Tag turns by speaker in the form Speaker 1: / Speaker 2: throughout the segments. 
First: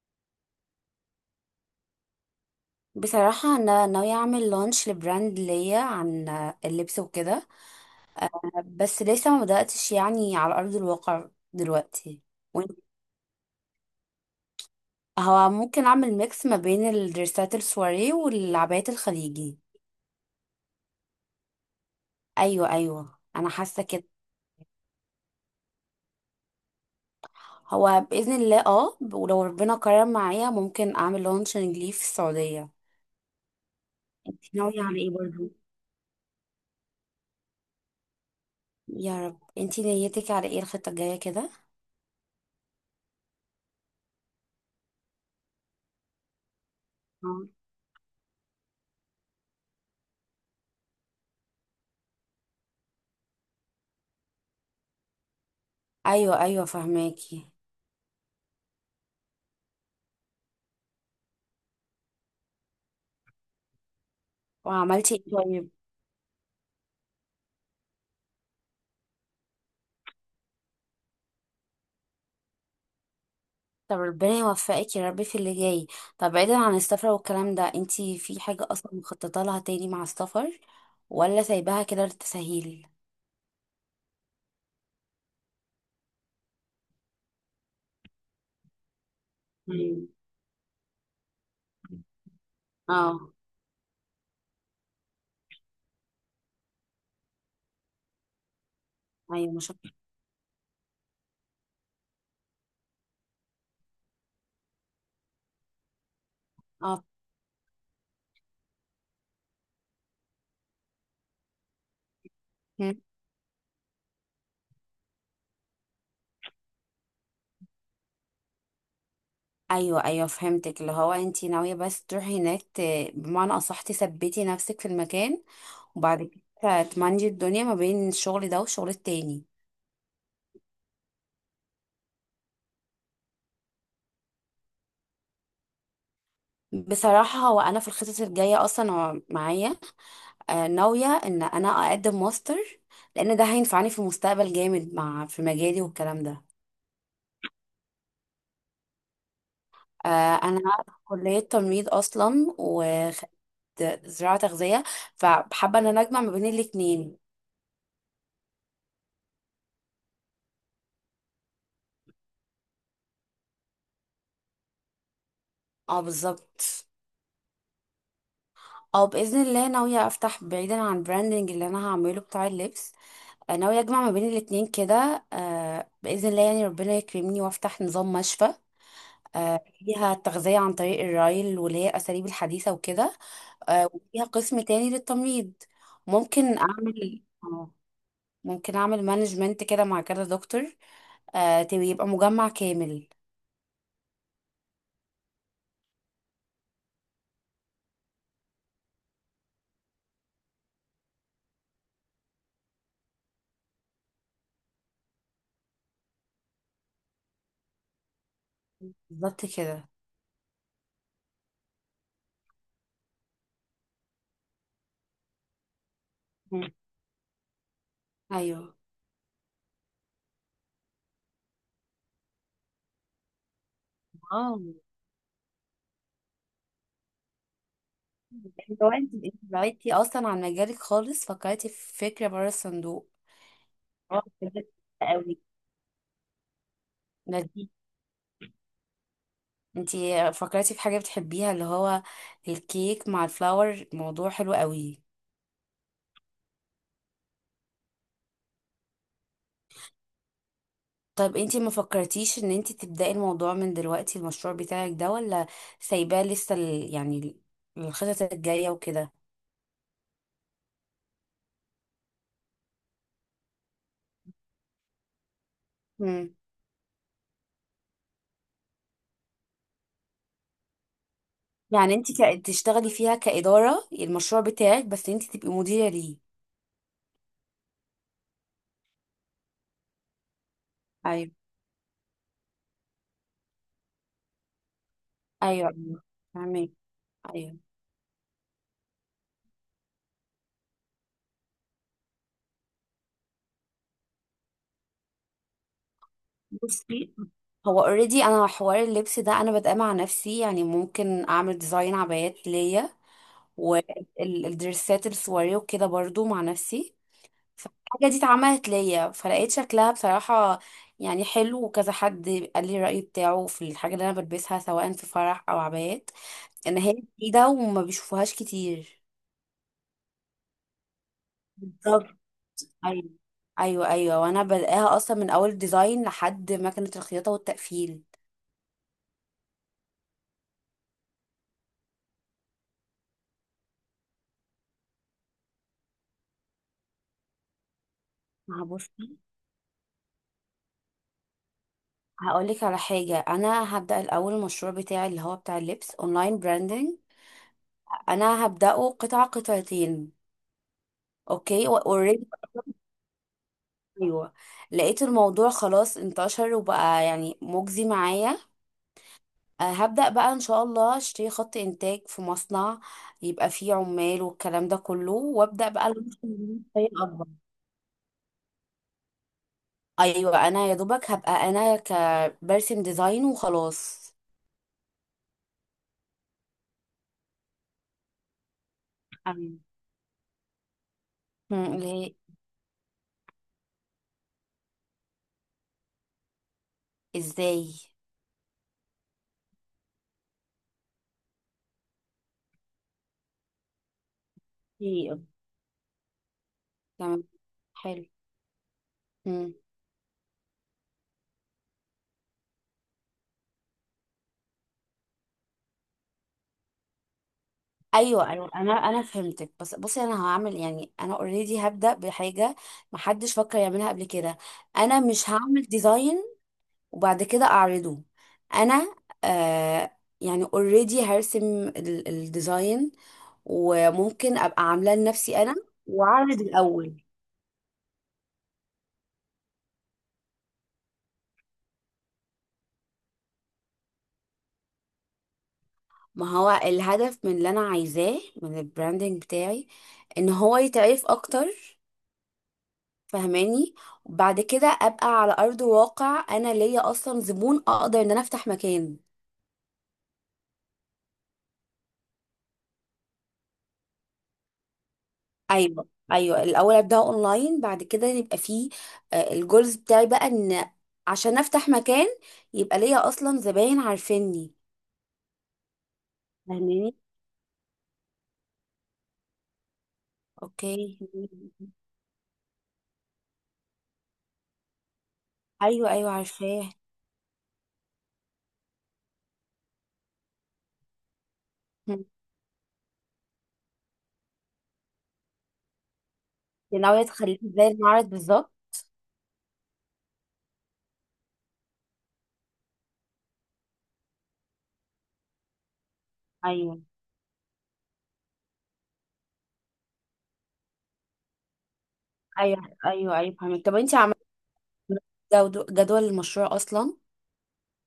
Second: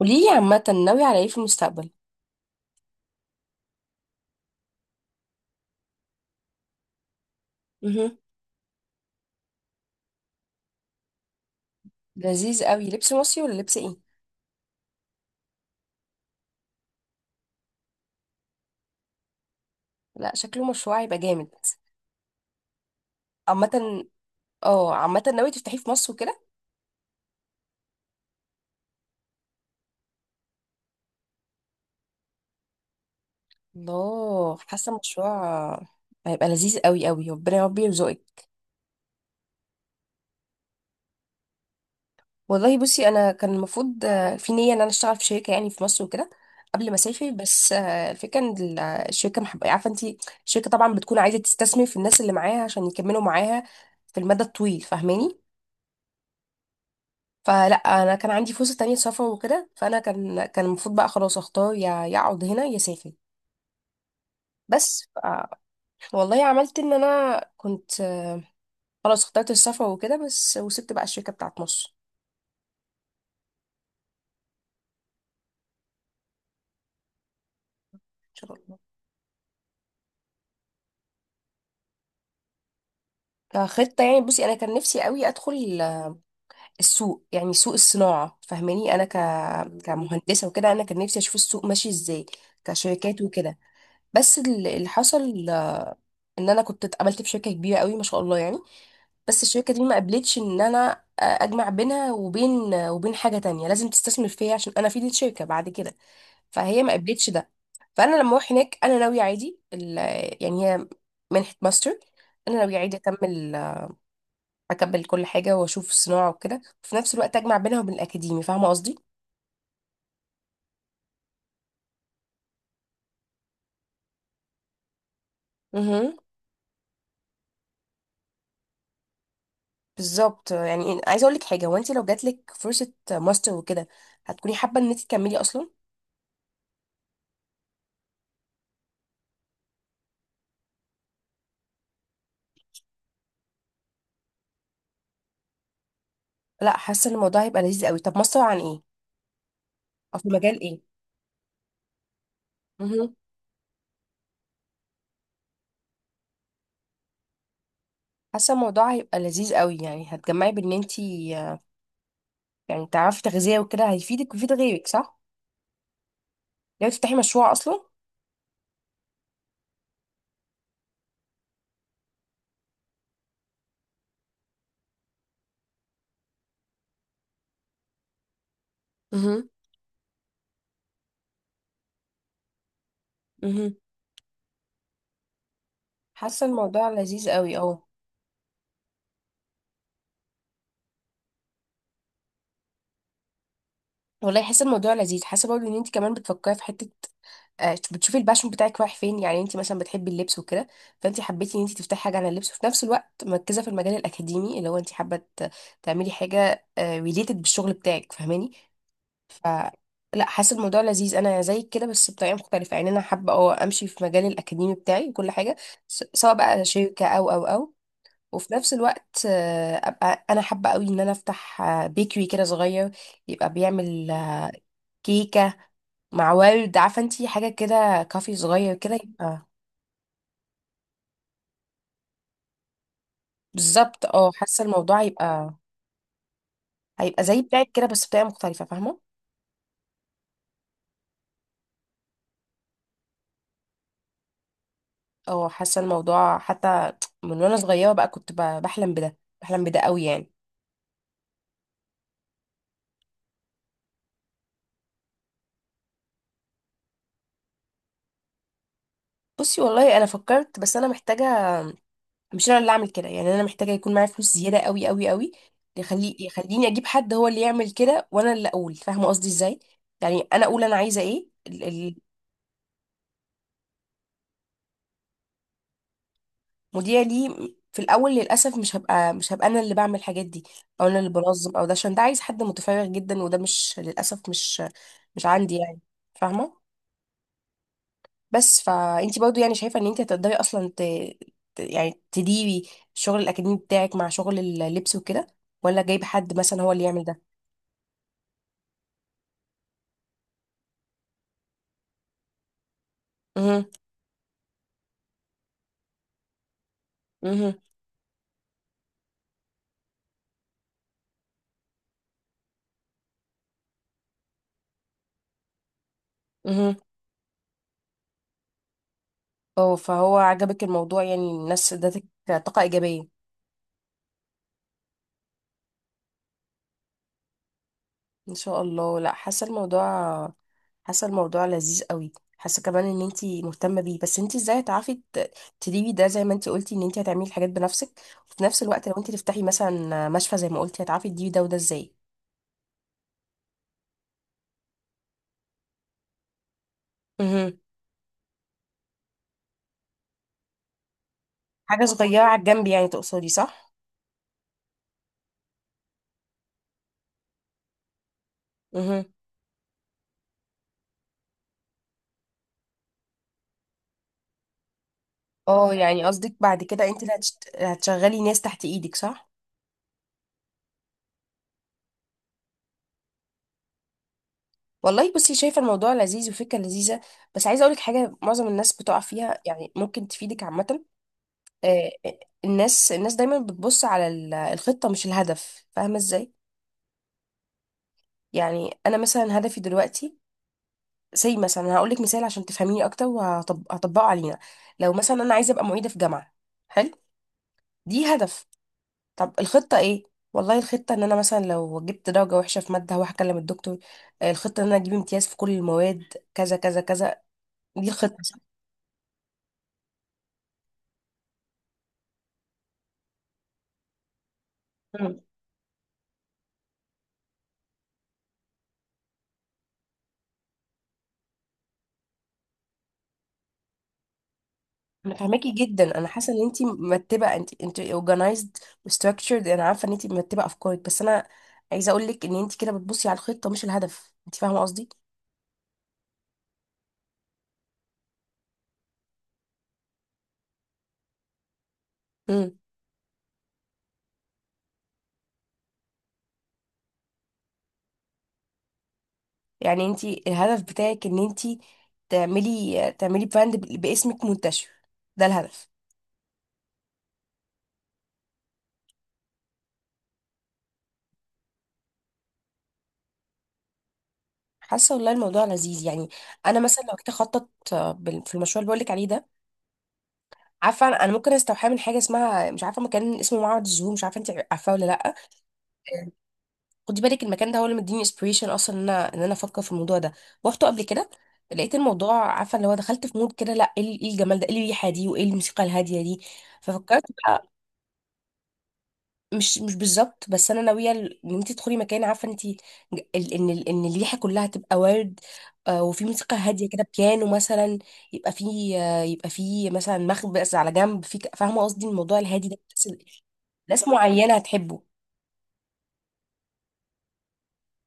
Speaker 1: قوليلي عامة ناوية على ايه في المستقبل؟
Speaker 2: بصراحة أنا ناوية أعمل لونش لبراند ليا عن اللبس وكده،
Speaker 1: مهم.
Speaker 2: بس لسه ما بدأتش يعني على أرض الواقع دلوقتي.
Speaker 1: لذيذ
Speaker 2: وإن-
Speaker 1: قوي، لبس مصري ولا لبس ايه؟
Speaker 2: هو ممكن أعمل ميكس ما بين الدرسات السواري والعبايات الخليجي.
Speaker 1: لا شكله مشروع هيبقى جامد.
Speaker 2: أيوة أيوة، أنا حاسة
Speaker 1: عامة،
Speaker 2: كده.
Speaker 1: اه عامة ناوية تفتحيه في مصر وكده.
Speaker 2: هو بإذن الله اه، ولو ربنا كرم معايا ممكن أعمل لونشنج ليه في السعودية. انتي
Speaker 1: الله،
Speaker 2: ناوية
Speaker 1: حاسة
Speaker 2: على ايه برضو؟
Speaker 1: المشروع هيبقى لذيذ قوي قوي، ربنا يا رب يرزقك.
Speaker 2: يا رب. انتي نيتك على ايه الخطة الجاية كده؟
Speaker 1: والله بصي، انا كان المفروض في نية ان انا اشتغل في شركة يعني في مصر وكده قبل ما اسافر.
Speaker 2: آه.
Speaker 1: بس الفكرة ان الشركة محب... عارفة انتي. الشركة طبعا بتكون عايزة تستثمر في الناس اللي معاها عشان يكملوا معاها في المدى الطويل، فاهماني.
Speaker 2: أيوة أيوة فهماكي.
Speaker 1: فلا انا كان عندي فرصه تانية سفر وكده، فانا كان المفروض بقى خلاص اختار، يا اقعد هنا يا اسافر. بس
Speaker 2: وعملتي ايه طيب؟
Speaker 1: ف- والله عملت ان انا كنت خلاص اخترت السفر وكده، بس وسبت بقى الشركه بتاعت مصر.
Speaker 2: طب ربنا يوفقك يا رب في اللي جاي. طب بعيدا عن السفر والكلام ده، انتي
Speaker 1: ان
Speaker 2: في
Speaker 1: شاء
Speaker 2: حاجة
Speaker 1: الله.
Speaker 2: اصلا مخططة لها تاني مع السفر ولا سايباها كده للتسهيل؟
Speaker 1: كخطه يعني بصي، انا كان نفسي قوي ادخل السوق، يعني سوق الصناعه، فاهماني، انا ك
Speaker 2: مم.
Speaker 1: كمهندسه وكده. انا كان نفسي اشوف السوق ماشي ازاي كشركات
Speaker 2: اه.
Speaker 1: وكده. بس اللي حصل ان انا كنت اتقابلت في شركه كبيره قوي ما شاء الله يعني. بس
Speaker 2: ايوه مش.
Speaker 1: الشركة دي ما قبلتش ان انا اجمع بينها وبين حاجة تانية، لازم تستثمر فيا عشان انا افيد الشركة بعد كده، فهي ما
Speaker 2: اه.
Speaker 1: قبلتش ده. فانا لما اروح هناك انا ناوية عادي يعني هي منحة ماستر، انا ناوية عادي
Speaker 2: مم.
Speaker 1: اكمل. كل حاجة واشوف الصناعة وكده، وفي نفس الوقت اجمع بينها وبين الاكاديمي، فاهمة قصدي؟
Speaker 2: ايوه ايوه فهمتك، اللي هو انتي ناوية بس تروحي هناك بمعنى اصح تثبتي نفسك في المكان،
Speaker 1: امم،
Speaker 2: وبعد كده تمانجي الدنيا ما بين الشغل ده والشغل التاني.
Speaker 1: بالظبط. يعني عايزة اقول لك حاجة، هو انت لو جاتلك فرصة ماستر وكده هتكوني حابة ان انت تكملي اصلا؟
Speaker 2: بصراحة هو انا في الخطط الجاية اصلا هو معايا، ناوية ان انا اقدم ماستر، لان ده هينفعني في المستقبل جامد مع في مجالي والكلام ده.
Speaker 1: لا حاسة ان الموضوع هيبقى لذيذ قوي. طب ماستر عن ايه؟ او في
Speaker 2: آه،
Speaker 1: مجال
Speaker 2: انا في كلية تمريض اصلا،
Speaker 1: ايه؟
Speaker 2: وخدت زراعة تغذية، فحابة ان انا اجمع ما بين الاتنين.
Speaker 1: حاسه الموضوع هيبقى لذيذ قوي. يعني هتجمعي بان انتي يعني تعرفي تغذيه وكده، هيفيدك ويفيد غيرك، صح؟
Speaker 2: اه بالظبط.
Speaker 1: لو تفتحي مشروع اصلا.
Speaker 2: او باذن الله ناوية افتح بعيدا عن البراندنج اللي انا هعمله بتاع اللبس. ناوية اجمع ما بين الاتنين كده، باذن الله، يعني ربنا يكرمني وافتح نظام مشفى.
Speaker 1: مهم.
Speaker 2: فيها التغذية عن طريق الرايل، واللي هي الأساليب الحديثة وكده.
Speaker 1: امم.
Speaker 2: وفيها قسم تاني للتمريض.
Speaker 1: حاسه
Speaker 2: ممكن
Speaker 1: الموضوع
Speaker 2: اعمل
Speaker 1: لذيذ قوي، اه.
Speaker 2: ممكن اعمل مانجمنت كده مع كذا دكتور. يبقى مجمع كامل.
Speaker 1: والله حاسه الموضوع لذيذ. حاسه برضه ان انت كمان بتفكري في حته، بتشوفي الباشون بتاعك رايح فين. يعني انت مثلا بتحبي اللبس وكده، فانت حبيتي ان انت تفتحي حاجه عن اللبس، وفي نفس الوقت مركزه في المجال الاكاديمي اللي هو انت حابه تعملي حاجه ريليتد بالشغل بتاعك، فاهماني. ف
Speaker 2: بالظبط كده.
Speaker 1: لا حاسه الموضوع لذيذ. انا زيك كده بس بطريقه مختلفه. يعني انا حابه اه امشي في مجال الاكاديمي بتاعي وكل حاجه، سواء بقى
Speaker 2: مم.
Speaker 1: شركه او او، وفي نفس
Speaker 2: ايوه.
Speaker 1: الوقت ابقى انا حابه قوي ان انا افتح بيكري كده صغير، يبقى بيعمل
Speaker 2: اه.
Speaker 1: كيكه مع ورد. عارفه انتي، حاجه كده كافي صغير
Speaker 2: لو
Speaker 1: كده
Speaker 2: انت انت
Speaker 1: يبقى.
Speaker 2: بعدتي اصلا عن مجالك خالص، فكرتي في فكره بره الصندوق.
Speaker 1: بالظبط،
Speaker 2: اه
Speaker 1: اه. حاسه
Speaker 2: بجد.
Speaker 1: الموضوع
Speaker 2: قوي.
Speaker 1: هيبقى زي
Speaker 2: لذيذ.
Speaker 1: بتاعك كده بس بطريقه مختلفه، فاهمه.
Speaker 2: انت فكرتي في حاجه بتحبيها، اللي هو الكيك مع الفلاور، موضوع حلو قوي.
Speaker 1: اه حاسه الموضوع حتى من وانا صغيره بقى، كنت بحلم بده قوي يعني.
Speaker 2: طب انتي ما فكرتيش ان انتي تبدأي الموضوع من دلوقتي، المشروع بتاعك ده، ولا سايباه لسه يعني الخطط الجاية وكده؟
Speaker 1: بصي والله انا فكرت، بس انا محتاجه، مش انا اللي اعمل كده يعني. انا محتاجه يكون معايا فلوس زياده قوي قوي قوي،
Speaker 2: مم.
Speaker 1: يخليني اجيب حد هو اللي يعمل كده وانا اللي اقول، فاهمه قصدي ازاي؟ يعني انا اقول انا عايزه ايه.
Speaker 2: يعني انتي تشتغلي فيها كإدارة المشروع بتاعك، بس انتي تبقي مديرة ليه.
Speaker 1: المذيع لي في الاول. للاسف مش هبقى انا اللي بعمل الحاجات دي، او انا اللي
Speaker 2: ايوه
Speaker 1: بنظم او ده، عشان ده عايز حد متفرغ جدا، وده مش مش عندي
Speaker 2: ايوه.
Speaker 1: يعني،
Speaker 2: ايوه
Speaker 1: فاهمه.
Speaker 2: فاهمك. ايوه.
Speaker 1: بس فانت برضو يعني شايفة ان انت هتقدري اصلا ت... يعني تديري الشغل الاكاديمي بتاعك مع شغل اللبس وكده، ولا جايب حد مثلا هو اللي يعمل
Speaker 2: بصي،
Speaker 1: ده؟
Speaker 2: هو اوريدي انا حوار اللبس ده انا بادئه مع نفسي، يعني ممكن اعمل ديزاين عبايات ليا،
Speaker 1: امم.
Speaker 2: والدرسات السواري وكده برضو مع نفسي.
Speaker 1: امم.
Speaker 2: الحاجة دي اتعملت ليا، فلقيت شكلها بصراحة يعني حلو، وكذا حد قال لي الرأي بتاعه في الحاجة اللي أنا بلبسها، سواء في فرح أو عبايات،
Speaker 1: امم.
Speaker 2: إن هي جديدة وما بيشوفوهاش كتير.
Speaker 1: اه فهو عجبك الموضوع، يعني الناس ادتك
Speaker 2: بالظبط.
Speaker 1: طاقة ايجابية.
Speaker 2: أيوة. أيوة أيوة، وأنا بلاقيها أصلا من أول ديزاين لحد مكنة الخياطة والتقفيل.
Speaker 1: ان شاء الله. لا حاسة حاسة الموضوع لذيذ قوي. حاسة كمان ان انت مهتمة بيه، بس انت ازاي هتعرفي تديري ده زي ما انت قلتي ان انت هتعملي الحاجات بنفسك، وفي نفس
Speaker 2: ما
Speaker 1: الوقت لو انت
Speaker 2: بصي،
Speaker 1: تفتحي مثلا مشفى زي ما قلتي، هتعرفي تديري ده وده ازاي؟
Speaker 2: هقولك على حاجة. أنا هبدأ الأول المشروع بتاعي اللي هو بتاع اللبس أونلاين براندنج، أنا هبدأه قطعة قطعتين. اوكي،
Speaker 1: حاجة صغيرة
Speaker 2: اوريدي.
Speaker 1: على الجنب يعني تقصدي، صح؟
Speaker 2: ايوه. لقيت الموضوع خلاص انتشر، وبقى يعني مجزي معايا.
Speaker 1: مهم.
Speaker 2: أه، هبدأ بقى ان شاء الله اشتري خط انتاج في مصنع، يبقى فيه عمال والكلام ده كله، وابدأ
Speaker 1: اه
Speaker 2: بقى
Speaker 1: يعني
Speaker 2: ألوش
Speaker 1: قصدك
Speaker 2: من
Speaker 1: بعد كده انت
Speaker 2: بطريقة
Speaker 1: اللي
Speaker 2: اكبر.
Speaker 1: هتشت... هتشغلي ناس تحت ايدك، صح؟
Speaker 2: ايوه، انا يا دوبك هبقى كبرسم ديزاين وخلاص.
Speaker 1: والله بصي، شايفة الموضوع لذيذ وفكرة لذيذة. بس عايزة اقولك حاجة معظم الناس بتقع فيها،
Speaker 2: أيوة.
Speaker 1: يعني ممكن تفيدك عامة.
Speaker 2: مم، اللي
Speaker 1: آه،
Speaker 2: هي؟
Speaker 1: الناس دايما بتبص على الخطة مش الهدف، فاهمة ازاي؟
Speaker 2: ازاي؟
Speaker 1: يعني انا مثلا هدفي دلوقتي، زي مثلا هقولك مثال عشان تفهميني اكتر وهطبقه علينا، لو
Speaker 2: إيه.
Speaker 1: مثلا انا عايزة ابقى معيدة في جامعة، حلو؟
Speaker 2: تمام. حلو.
Speaker 1: دي هدف. طب
Speaker 2: مم.
Speaker 1: الخطة ايه؟ والله الخطة ان انا مثلا لو جبت درجة وحشة في مادة هروح اكلم الدكتور، الخطة ان انا اجيب امتياز في كل المواد، كذا كذا كذا. دي الخطة،
Speaker 2: ايوه
Speaker 1: صح؟
Speaker 2: ايوه انا فهمتك، بس بصي، انا هعمل يعني انا اوريدي هبدا بحاجه محدش فكر يعملها قبل كده. انا
Speaker 1: مم.
Speaker 2: مش هعمل ديزاين وبعد كده اعرضه. انا آه يعني اوريدي هرسم الديزاين، وممكن ابقى عاملاه
Speaker 1: انا
Speaker 2: لنفسي
Speaker 1: فاهماكي
Speaker 2: انا
Speaker 1: جدا، انا حاسة
Speaker 2: واعرض
Speaker 1: ان انتي
Speaker 2: الاول.
Speaker 1: مرتبة، انت organized و structured. انا عارفة ان انتي مرتبة افكارك، بس انا عايزة اقول لك ان انتي كده بتبصي على الخطة مش الهدف، انت فاهمة قصدي؟
Speaker 2: ما هو الهدف من اللي انا عايزاه من البراندنج بتاعي ان هو يتعرف اكتر،
Speaker 1: مم.
Speaker 2: فهماني، وبعد كده ابقى على ارض واقع، انا ليا اصلا زبون اقدر ان انا افتح مكان.
Speaker 1: يعني انتي الهدف بتاعك ان انتي تعملي براند باسمك منتشر، ده الهدف.
Speaker 2: ايوه ايوه، الاول ابدا اونلاين، بعد كده يبقى فيه الجولز بتاعي بقى ان عشان افتح مكان يبقى ليا اصلا زباين عارفيني.
Speaker 1: حاسه والله الموضوع لذيذ يعني. انا مثلا
Speaker 2: فهماني.
Speaker 1: لو كنت اخطط في المشروع اللي بقول لك عليه ده، عارفه
Speaker 2: اوكي.
Speaker 1: أنا ممكن استوحاه من حاجه اسمها، مش عارفه، مكان اسمه معبد الزهور، مش عارفه انت عارفاه ولا لا. آه،
Speaker 2: ايوه ايوه عارفاه.
Speaker 1: خدي بالك المكان ده هو اللي مديني انسبيريشن اصلا ان ان انا افكر في الموضوع ده. روحته قبل كده، لقيت
Speaker 2: هم.
Speaker 1: الموضوع، عارفه، اللي هو دخلت في مود كده، لا ايه إيه الجمال ده، ايه الريحه دي، وايه الموسيقى الهاديه دي.
Speaker 2: دي ناويه
Speaker 1: ففكرت
Speaker 2: تخليه
Speaker 1: بقى.
Speaker 2: زي المعرض بالظبط؟
Speaker 1: مش بالظبط، بس انا ناويه ان انت تدخلي مكان، عارفه انت ان الريحه كلها تبقى ورد، وفي موسيقى هاديه
Speaker 2: ايوه.
Speaker 1: كده بيانو مثلا، يبقى في يبقى في مثلا مخبز على جنب في فاهمه قصدي، الموضوع الهادي ده،
Speaker 2: ايوه
Speaker 1: بس
Speaker 2: ايوه ايوه فهمت. طب
Speaker 1: ناس
Speaker 2: انت عملتي
Speaker 1: معينه هتحبه.
Speaker 2: جدول المشروع اصلا؟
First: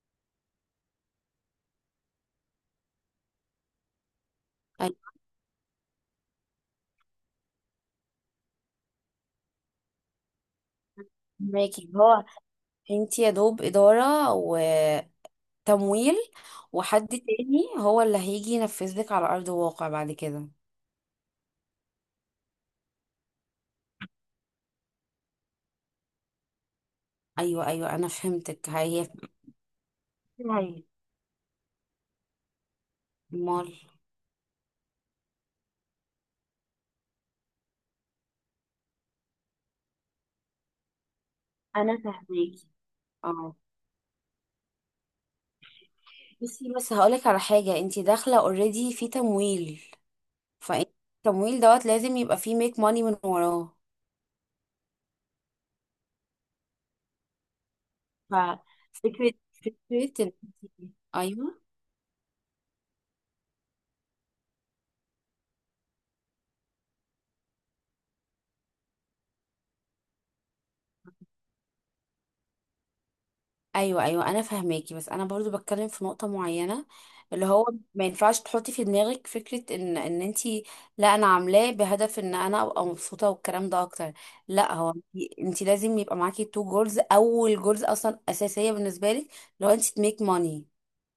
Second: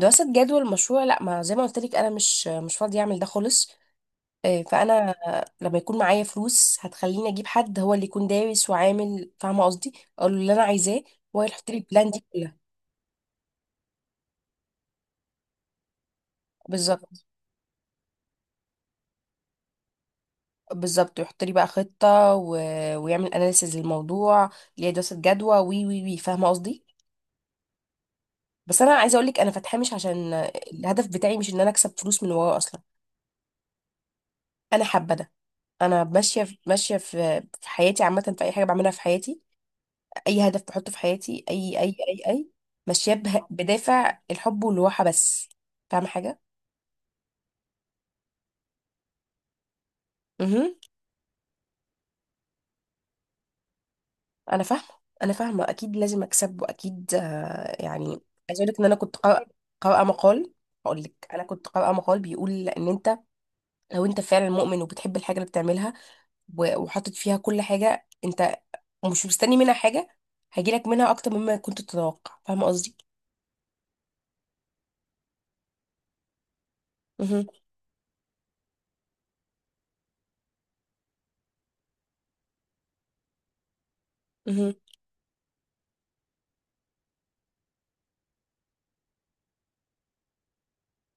Speaker 1: دراسه جدوى المشروع لا، ما زي ما قلت لك انا مش فاضيه اعمل ده خالص. آه، فانا
Speaker 2: ايوه.
Speaker 1: آه، لما يكون معايا فلوس هتخليني اجيب حد هو اللي يكون دارس وعامل، فاهمه قصدي، اقول له اللي انا عايزاه وهو يحط لي
Speaker 2: فهماكي.
Speaker 1: البلان دي
Speaker 2: هو
Speaker 1: كلها.
Speaker 2: انت يا دوب إدارة وتمويل، وحد
Speaker 1: بالظبط.
Speaker 2: تاني هو اللي هيجي ينفذ لك على أرض الواقع بعد كده.
Speaker 1: بالظبط، ويحط لي بقى خطة و... ويعمل اناليسز للموضوع، ليه دراسة جدوى، وي وي وي فاهمة قصدي.
Speaker 2: أيوة أيوة أنا فهمتك.
Speaker 1: بس انا
Speaker 2: هي.
Speaker 1: عايزة اقول لك انا فاتحاه مش عشان
Speaker 2: هي.
Speaker 1: الهدف بتاعي، مش ان انا اكسب فلوس من وراه اصلا.
Speaker 2: مال.
Speaker 1: انا حابة ده، انا ماشية في... ماشية في... في حياتي عامة، في اي حاجة بعملها في حياتي، اي هدف بحطه في حياتي،
Speaker 2: أنا
Speaker 1: اي
Speaker 2: فهماكي.
Speaker 1: ماشية به...
Speaker 2: اه.
Speaker 1: بدافع الحب والراحة بس، فاهمة
Speaker 2: بصي، بس هقولك على حاجة، انت داخلة اوريدي في تمويل،
Speaker 1: حاجة.
Speaker 2: فانت التمويل دوت لازم يبقى فيه ميك ماني من وراه.
Speaker 1: انا فاهمه انا فاهمه، اكيد لازم اكسب واكيد يعني. عايزه اقول لك ان انا كنت
Speaker 2: ففكرة. فكرة ان
Speaker 1: قارئة
Speaker 2: انت-
Speaker 1: مقال. هقول لك انا
Speaker 2: أيوة.
Speaker 1: كنت قارئه مقال بيقول ان انت لو انت فعلا مؤمن وبتحب الحاجه اللي بتعملها، وحاطط فيها كل حاجه، انت مش مستني منها حاجه، هيجيلك منها اكتر مما كنت تتوقع، فاهمه قصدي.
Speaker 2: ايوه ايوه انا فاهماكي، بس انا برضو بتكلم في نقطه معينه،
Speaker 1: مهم.
Speaker 2: اللي هو ما ينفعش تحطي في دماغك فكره ان انتي، لا انا عاملاه بهدف ان انا ابقى مبسوطه والكلام ده اكتر. لا،
Speaker 1: مهم.
Speaker 2: هو إنتي لازم يبقى معاكي تو جولز، اول جولز اصلا اساسيه بالنسبه لك لو انتي تميك ماني.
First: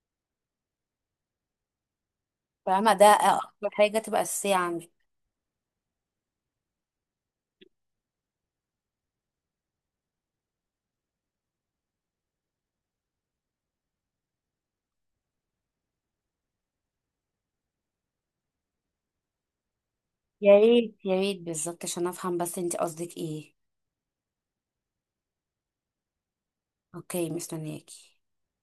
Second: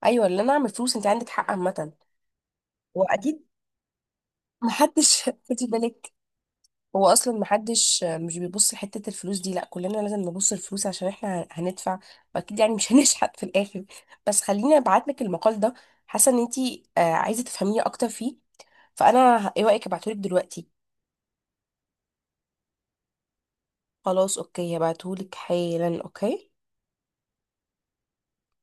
Speaker 1: ايوه اللي انا اعمل فلوس، انت عندك حق عامه،
Speaker 2: فاهمه، ده
Speaker 1: واكيد
Speaker 2: اكتر حاجه تبقى اساسيه عندك.
Speaker 1: محدش خدي بالك، هو اصلا محدش، مش بيبص لحته الفلوس دي، لا كلنا لازم نبص الفلوس عشان احنا هندفع، واكيد يعني مش هنشحت في الاخر. بس خليني ابعت لك المقال ده، حاسه ان انتي عايزه تفهميه اكتر فيه. فانا ايه رايك ابعتهولك
Speaker 2: يا
Speaker 1: دلوقتي؟
Speaker 2: ريت يا ريت، بالظبط عشان افهم بس انتي قصدك ايه.
Speaker 1: خلاص اوكي، هبعتهولك حالا، اوكي.
Speaker 2: اوكي، مستنياكي.